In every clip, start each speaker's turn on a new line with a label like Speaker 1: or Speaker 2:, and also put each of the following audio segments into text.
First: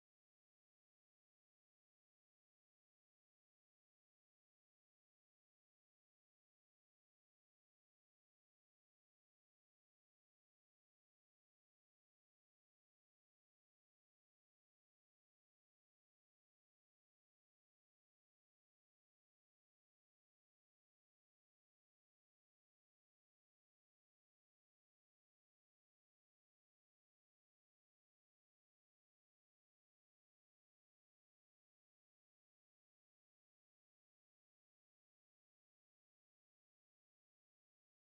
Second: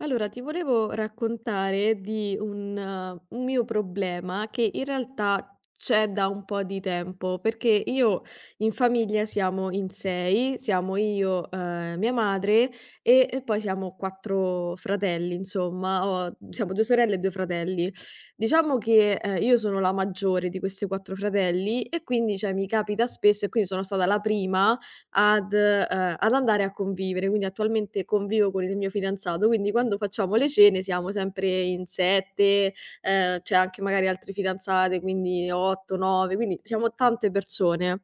Speaker 1: Allora, ti volevo raccontare di un mio problema che in realtà c'è da un po' di tempo, perché io in famiglia siamo in sei, siamo io, mia madre e poi siamo quattro fratelli, insomma, siamo due sorelle e due fratelli. Diciamo che io sono la maggiore di questi quattro fratelli e quindi cioè, mi capita spesso e quindi sono stata la prima ad andare a convivere. Quindi attualmente convivo con il mio fidanzato, quindi quando facciamo le cene siamo sempre in 7, c'è anche magari altre fidanzate, quindi 8, 9, quindi siamo tante persone.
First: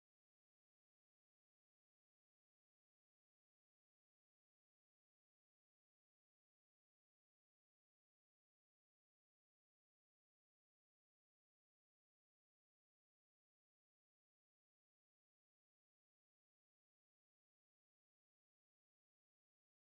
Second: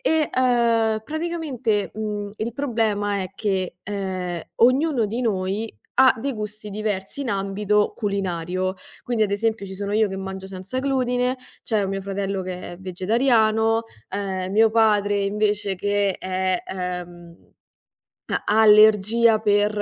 Speaker 1: Praticamente, il problema è che ognuno di noi ha dei gusti diversi in ambito culinario. Quindi, ad esempio, ci sono io che mangio senza glutine, c'è mio fratello che è vegetariano, mio padre invece che è, ha ha allergia per,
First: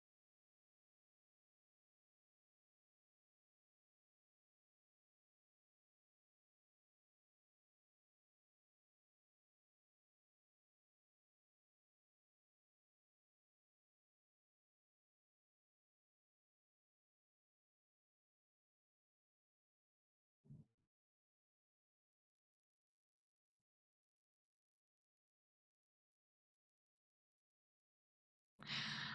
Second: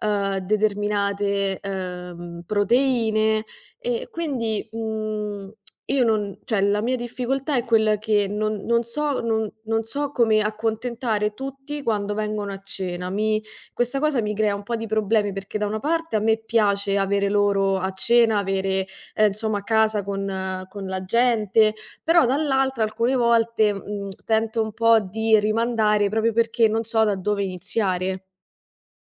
Speaker 1: determinate, proteine e quindi, io non cioè la mia difficoltà è quella che non so non so come accontentare tutti quando vengono a cena. Mi Questa cosa mi crea un po' di problemi perché da una parte a me piace avere loro a cena, avere, insomma a casa con la gente, però dall'altra alcune volte, tento un po' di rimandare proprio perché non so da dove iniziare.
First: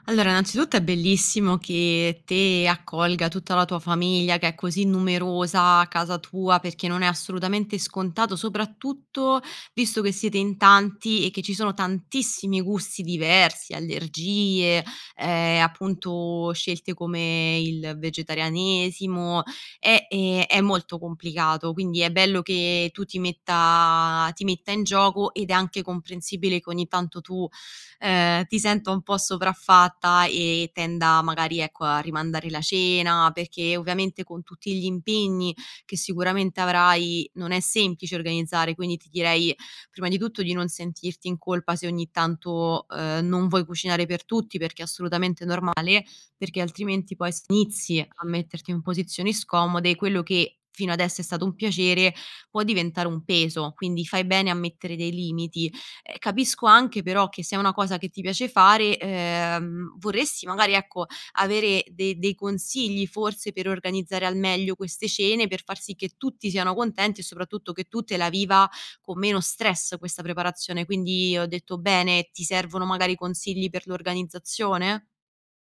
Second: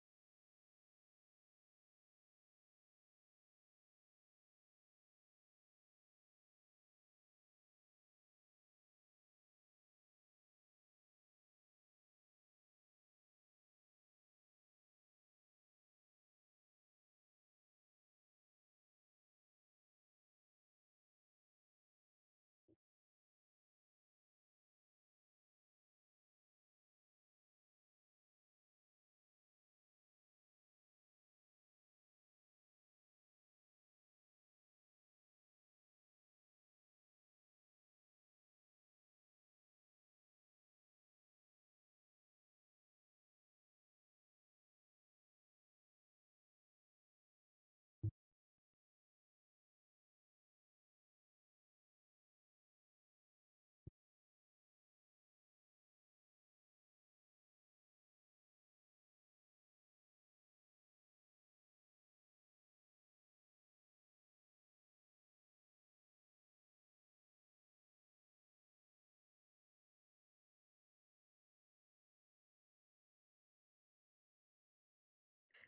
Speaker 2: Allora, innanzitutto è bellissimo che te accolga tutta la tua famiglia che è così numerosa a casa tua, perché non è assolutamente scontato, soprattutto visto che siete in tanti e che ci sono tantissimi gusti diversi, allergie, appunto scelte come il vegetarianesimo, è molto complicato. Quindi è bello che tu ti metta in gioco ed è anche comprensibile che ogni tanto tu ti senta un po' sopraffatta e tenda magari, ecco, a rimandare la cena, perché ovviamente con tutti gli impegni che sicuramente avrai non è semplice organizzare, quindi ti direi prima di tutto di non sentirti in colpa se ogni tanto, non vuoi cucinare per tutti, perché è assolutamente norma perché altrimenti poi se inizi a metterti in posizioni scomode, quello che fino adesso è stato un piacere può diventare un peso, quindi fai bene a mettere dei limiti. Capisco anche però che se è una cosa che ti piace fare, vorresti magari, ecco, avere de dei consigli forse per organizzare al meglio queste cene, per far sì che tutti siano contenti e soprattutto che tu te la viva con meno stress questa preparazione. Quindi ho detto bene? Ti servono magari consigli per l'organizzazione?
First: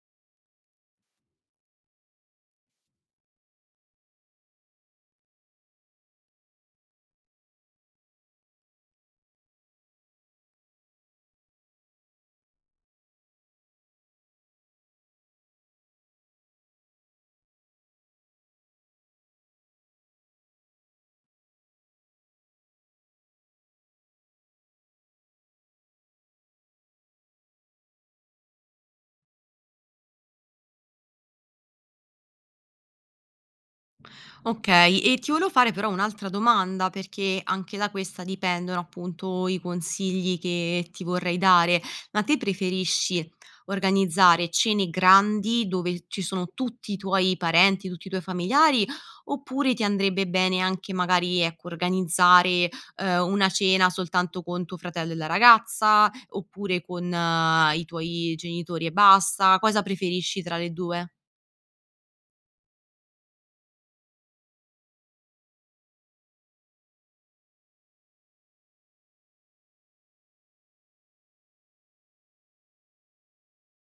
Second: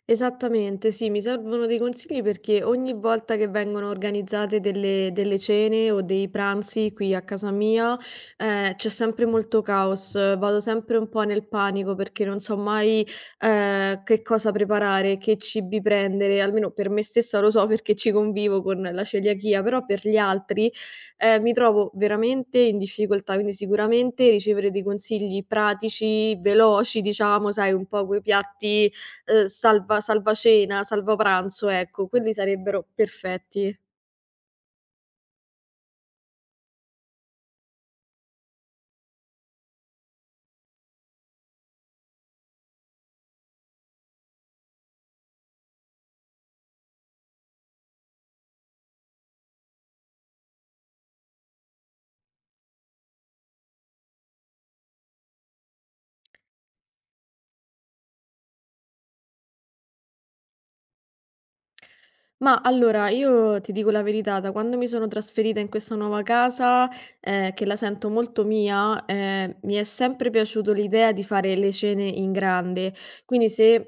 Speaker 1: Esattamente, sì, mi servono dei consigli perché ogni volta che vengono organizzate delle cene o dei pranzi qui a casa mia, c'è sempre molto caos, vado sempre un po' nel panico perché non so mai, che cosa preparare, che cibi prendere, almeno per me stessa lo so perché ci convivo con la celiachia, però per gli altri, mi trovo veramente in difficoltà, quindi sicuramente ricevere dei consigli pratici, veloci, diciamo, sai, un po' quei piatti salvacena, salvapranzo, ecco, quelli sarebbero perfetti.
Speaker 2: Okay, e ti volevo fare però un'altra domanda, perché anche da questa dipendono appunto i consigli che ti vorrei dare. Ma te preferisci organizzare cene grandi dove ci sono tutti i tuoi parenti, tutti i tuoi familiari, oppure ti andrebbe bene anche magari, ecco, organizzare, una cena soltanto con tuo fratello e la ragazza, oppure con i tuoi genitori e basta? Cosa preferisci tra le 2?
Speaker 1: Ma allora, io ti dico la verità, da quando mi sono trasferita in questa nuova casa, che la sento molto mia, mi è sempre piaciuto l'idea di fare le cene in grande. Quindi se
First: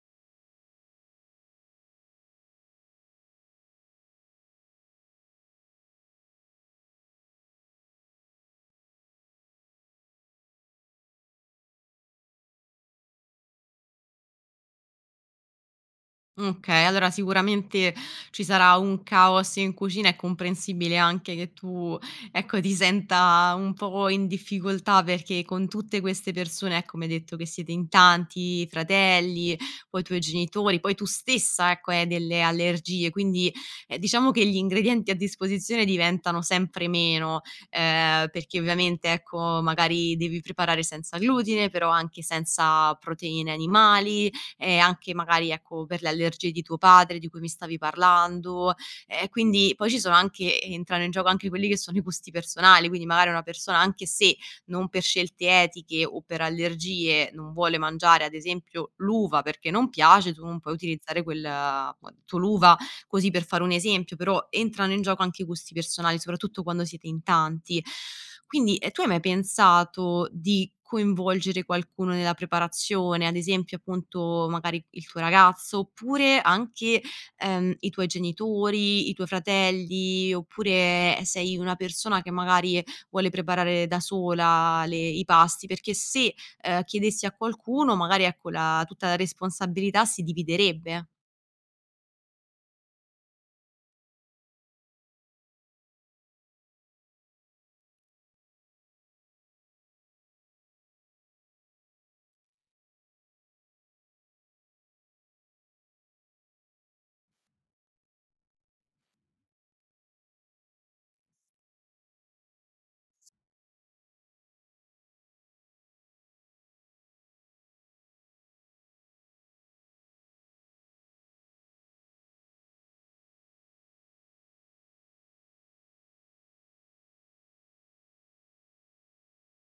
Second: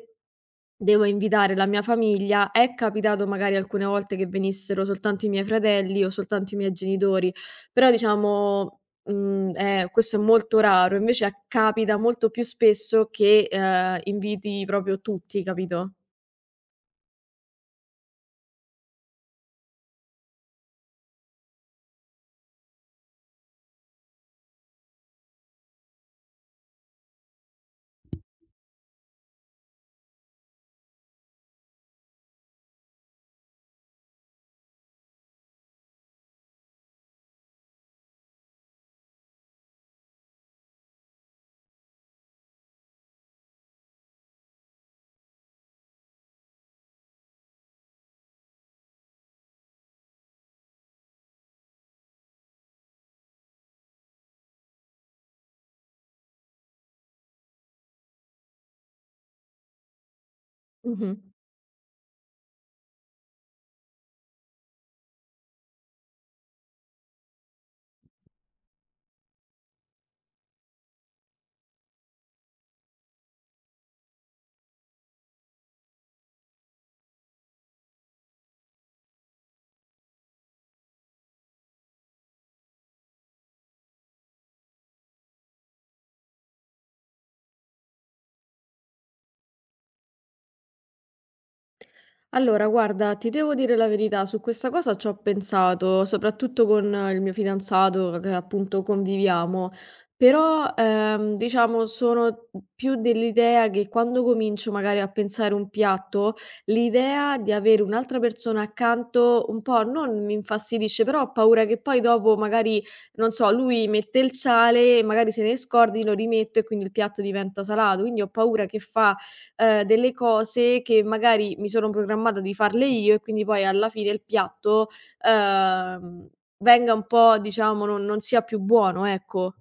Speaker 1: Devo invitare la mia famiglia. È capitato magari alcune volte che venissero soltanto i miei fratelli o soltanto i miei genitori, però diciamo, questo è molto raro. Invece a capita molto più spesso che inviti proprio tutti, capito?
Speaker 2: Okay, allora sicuramente ci sarà un caos in cucina, è comprensibile anche che tu, ecco, ti senta un po' in difficoltà perché con tutte queste persone, ecco, mi hai detto che siete in tanti, fratelli, poi i tuoi genitori, poi tu stessa, ecco, hai delle allergie, quindi, diciamo che gli ingredienti a disposizione diventano sempre meno, perché ovviamente, ecco, magari devi preparare senza glutine, però anche senza proteine animali, anche magari ecco per le allergie di tuo padre di cui mi stavi parlando, quindi poi ci sono anche entrano in gioco anche quelli che sono i gusti personali, quindi magari una persona anche se non per scelte etiche o per allergie non vuole mangiare ad esempio l'uva perché non piace, tu non puoi
Speaker 1: Mh-mh.
Speaker 2: utilizzare quel appunto l'uva così per fare un esempio, però entrano in gioco anche i gusti personali, soprattutto quando siete in tanti. Quindi, tu hai mai pensato di coinvolgere qualcuno nella preparazione, ad esempio appunto magari il tuo ragazzo, oppure anche, i tuoi genitori, i tuoi fratelli, oppure sei una persona che magari vuole preparare da sola le i pasti? Perché se, chiedessi a qualcuno magari, ecco, la tutta la responsabilità si dividerebbe.
Speaker 1: Allora, guarda, ti devo dire la verità, su questa cosa ci ho pensato, soprattutto con il mio fidanzato che appunto conviviamo, però diciamo sono più dell'idea che quando comincio magari a pensare un piatto, l'idea di avere un'altra persona accanto un po' non mi infastidisce, però ho paura che poi dopo magari, non so, lui mette il sale, magari se ne scordi lo rimette e quindi il piatto diventa salato, quindi ho paura che fa delle cose che magari mi sono programmata di farle io e quindi poi alla fine il piatto, ehm, venga un po' diciamo non sia più buono, ecco.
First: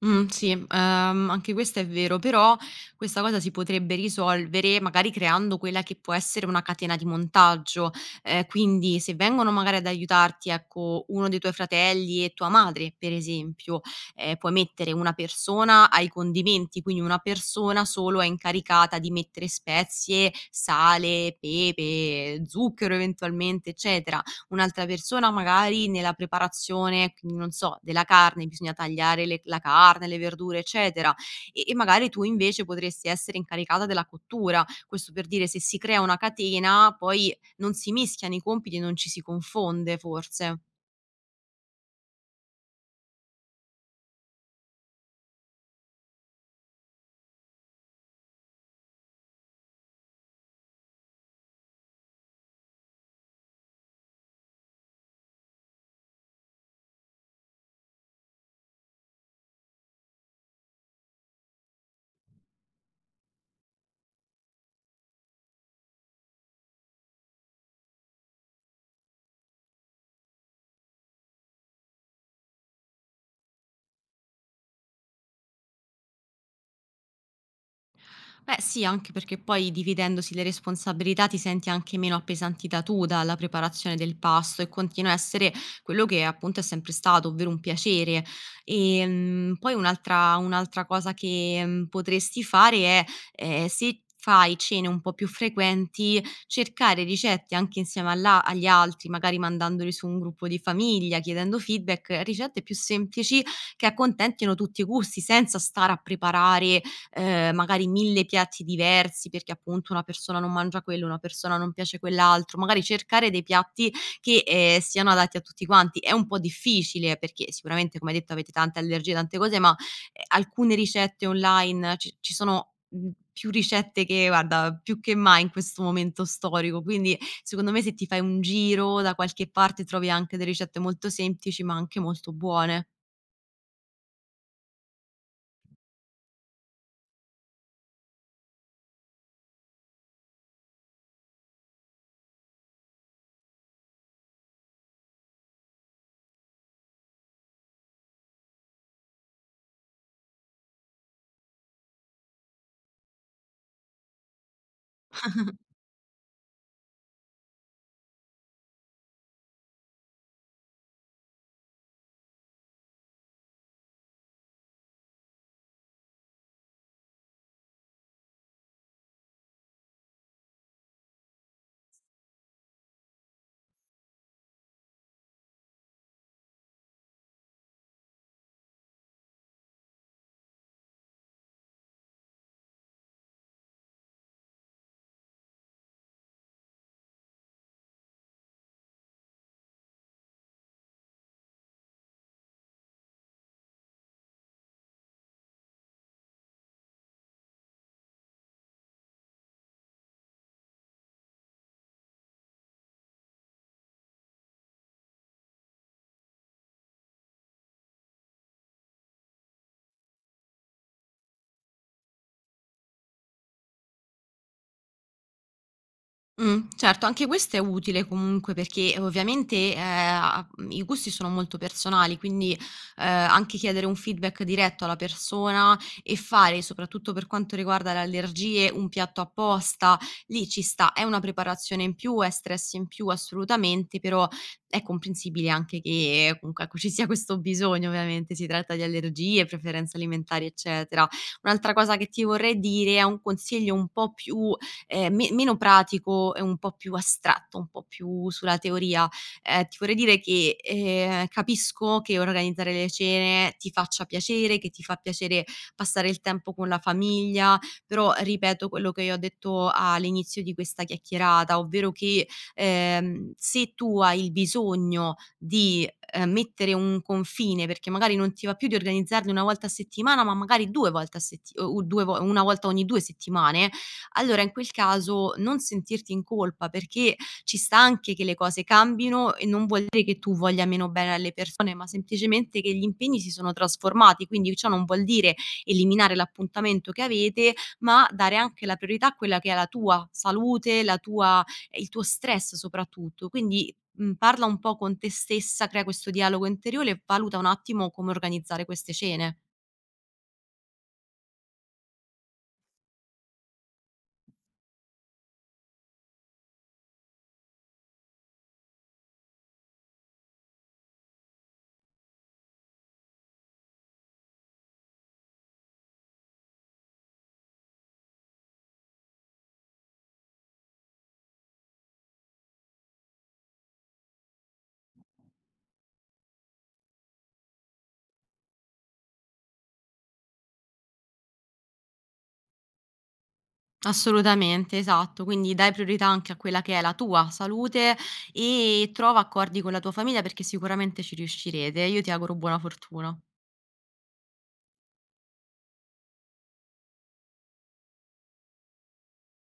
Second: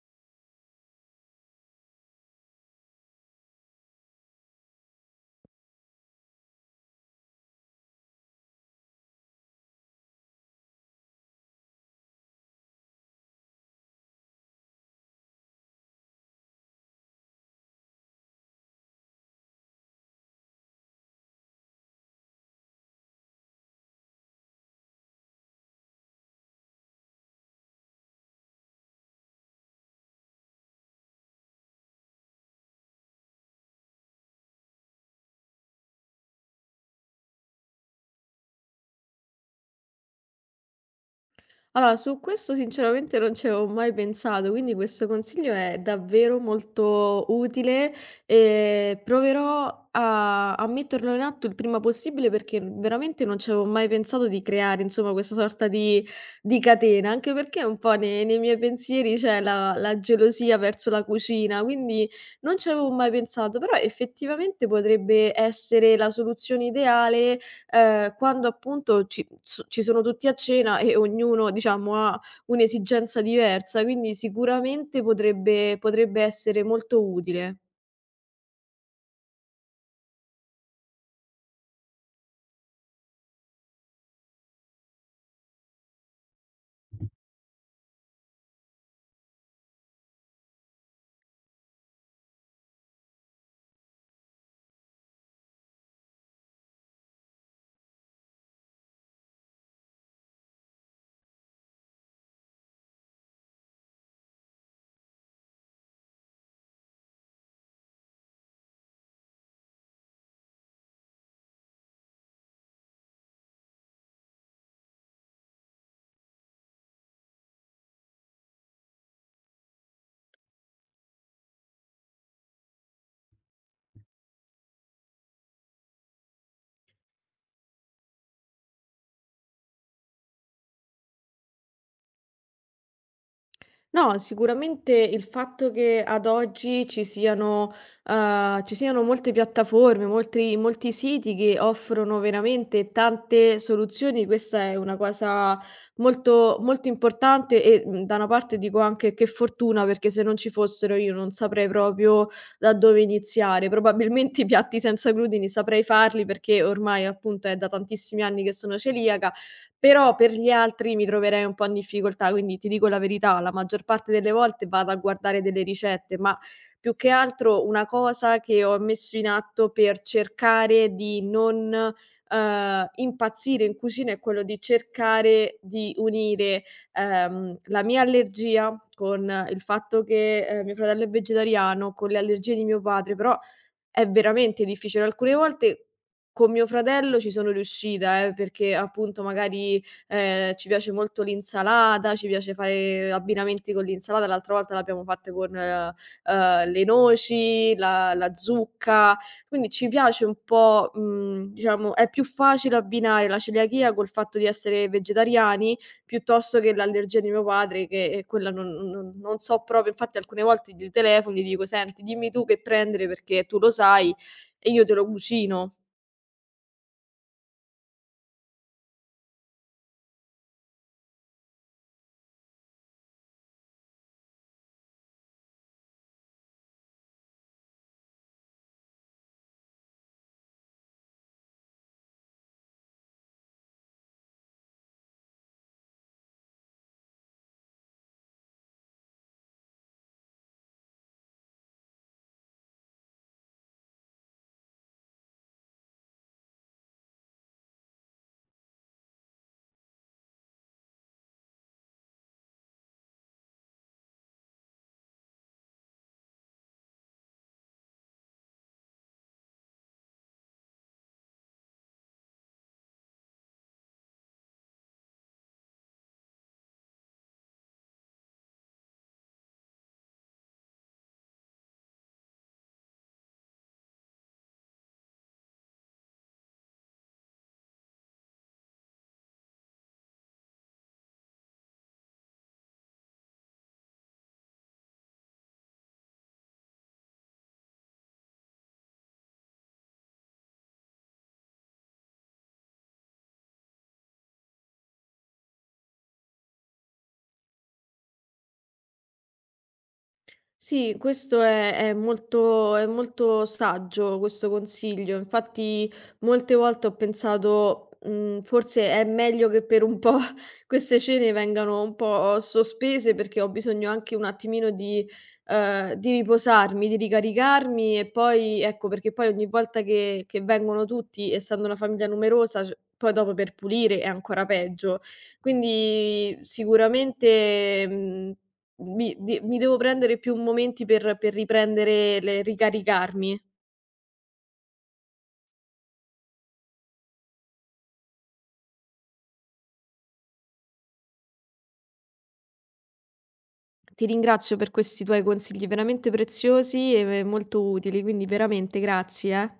Speaker 2: Sì, anche questo è vero, però questa cosa si potrebbe risolvere magari creando quella che può essere una catena di montaggio. Quindi se vengono magari ad aiutarti, ecco, uno dei tuoi fratelli e tua madre, per esempio, puoi mettere una persona ai condimenti, quindi una persona solo è incaricata di mettere spezie, sale, pepe, zucchero eventualmente, eccetera un'altra persona magari nella preparazione, quindi non so, della carne, bisogna tagliare le la carne, le verdure, eccetera, e magari tu invece potresti essere incaricata della cottura. Questo per dire, se si crea una catena poi non si mischiano i compiti e non ci si confonde forse.
Speaker 1: Allora, su questo sinceramente non ci avevo mai pensato, quindi questo consiglio è davvero molto utile e proverò a metterlo in atto il prima possibile perché veramente non ci avevo mai pensato di creare, insomma, questa sorta di catena, anche perché un po' nei miei pensieri c'è la gelosia verso la cucina, quindi non ci avevo mai pensato, però effettivamente potrebbe essere la soluzione ideale quando appunto ci sono tutti a cena e ognuno diciamo ha un'esigenza diversa, quindi sicuramente potrebbe essere molto utile.
Speaker 2: Beh, sì, anche perché poi dividendosi le responsabilità ti senti anche meno appesantita tu dalla preparazione del pasto e continua a essere quello che appunto è sempre stato, ovvero un piacere. E poi un'altra cosa che potresti fare è se fai cene un po' più frequenti, cercare ricette anche insieme agli altri, magari mandandoli su un gruppo di famiglia, chiedendo feedback, ricette più semplici che accontentino tutti i gusti senza stare a preparare magari 1000 piatti diversi perché appunto una persona non mangia quello, una persona non piace quell'altro, magari cercare dei piatti che, siano adatti a tutti quanti. È un po' difficile perché sicuramente, come hai detto, avete tante allergie, tante cose, ma, alcune ricette online ci sono, mhmm, più ricette che guarda, più che mai in questo momento storico, quindi secondo me se ti fai un giro da qualche parte trovi anche delle ricette molto semplici, ma anche molto buone.
Speaker 1: No, sicuramente il fatto che ad oggi ci siano molte piattaforme, molti siti che offrono veramente tante soluzioni, questa è una cosa molto molto importante e, da una parte dico anche che fortuna, perché se non ci fossero io non saprei proprio da dove iniziare. Probabilmente i piatti senza glutine saprei farli perché ormai appunto è da tantissimi anni che sono celiaca, però per gli altri mi troverei un po' in difficoltà, quindi ti dico la verità, la maggior parte delle volte vado a guardare delle ricette, ma più che altro una cosa che ho messo in atto per cercare di non, impazzire in cucina è quello di cercare di unire, la mia allergia con il fatto che, mio fratello è vegetariano, con le allergie di mio padre, però è veramente difficile. Alcune volte con mio fratello ci sono riuscita, perché appunto magari, ci piace molto l'insalata, ci piace fare abbinamenti con l'insalata. L'altra volta l'abbiamo fatte con, le noci, la zucca, quindi ci piace un po', diciamo è più facile abbinare la celiachia col fatto di essere vegetariani, piuttosto che l'allergia di mio padre che e quella non so proprio, infatti alcune volte gli telefono, gli dico: "Senti, dimmi tu che prendere perché tu lo sai e io te lo cucino".
Speaker 2: Certo, anche questo è utile comunque perché ovviamente, a mhmm, i gusti sono molto personali, quindi, anche chiedere un feedback diretto alla persona e fare, soprattutto per quanto riguarda le allergie, un piatto apposta, lì ci sta. È una preparazione in più, è stress in più assolutamente, però è comprensibile anche che comunque, ecco, ci sia questo bisogno ovviamente, si tratta di allergie, preferenze alimentari, eccetera. Un'altra cosa che ti vorrei dire è un consiglio un po' più me meno pratico e un po' più astratto, un po' più sulla teoria. Ti vorrei dire che, capisco che organizzare le cene ti faccia piacere, che ti fa piacere passare il tempo con la famiglia, però ripeto quello che io ho detto all'inizio di questa chiacchierata, ovvero che, se tu hai il bisogno di, mettere un confine, perché magari non ti va più di organizzarli 1 volta a settimana, ma magari 2 volte a setti o u 2 vo 1 volta ogni 2 settimane, allora in quel caso non sentirti in colpa, perché ci sta anche che le cose cambino e non vuol dire che tu voglia meno bene alle persone, ma semplicemente che gli impegni si sono trasformati, quindi ciò non vuol dire eliminare l'appuntamento che avete, ma dare anche la priorità a quella che è la tua salute, la tua il tuo stress soprattutto. Quindi, mhmm, parla un po' con te stessa, crea questo dialogo interiore e valuta un attimo come organizzare queste cene.
Speaker 1: Sì, questo è molto saggio questo consiglio. Infatti molte volte ho pensato, forse è meglio che per un po' queste cene vengano un po' sospese, perché ho bisogno anche un attimino di riposarmi, di ricaricarmi e poi ecco, perché poi ogni volta che vengono tutti, essendo una famiglia numerosa, c poi dopo per pulire è ancora peggio. Quindi sicuramente, mhmm mi de mi devo prendere più momenti per riprendere le ricaricarmi.
Speaker 2: Assolutamente, esatto. Quindi dai priorità anche a quella che è la tua salute e trova accordi con la tua famiglia perché sicuramente ci riuscirete. Io ti auguro buona fortuna.
Speaker 1: Ti ringrazio per questi tuoi consigli veramente preziosi e ve molto utili, quindi veramente grazie, eh.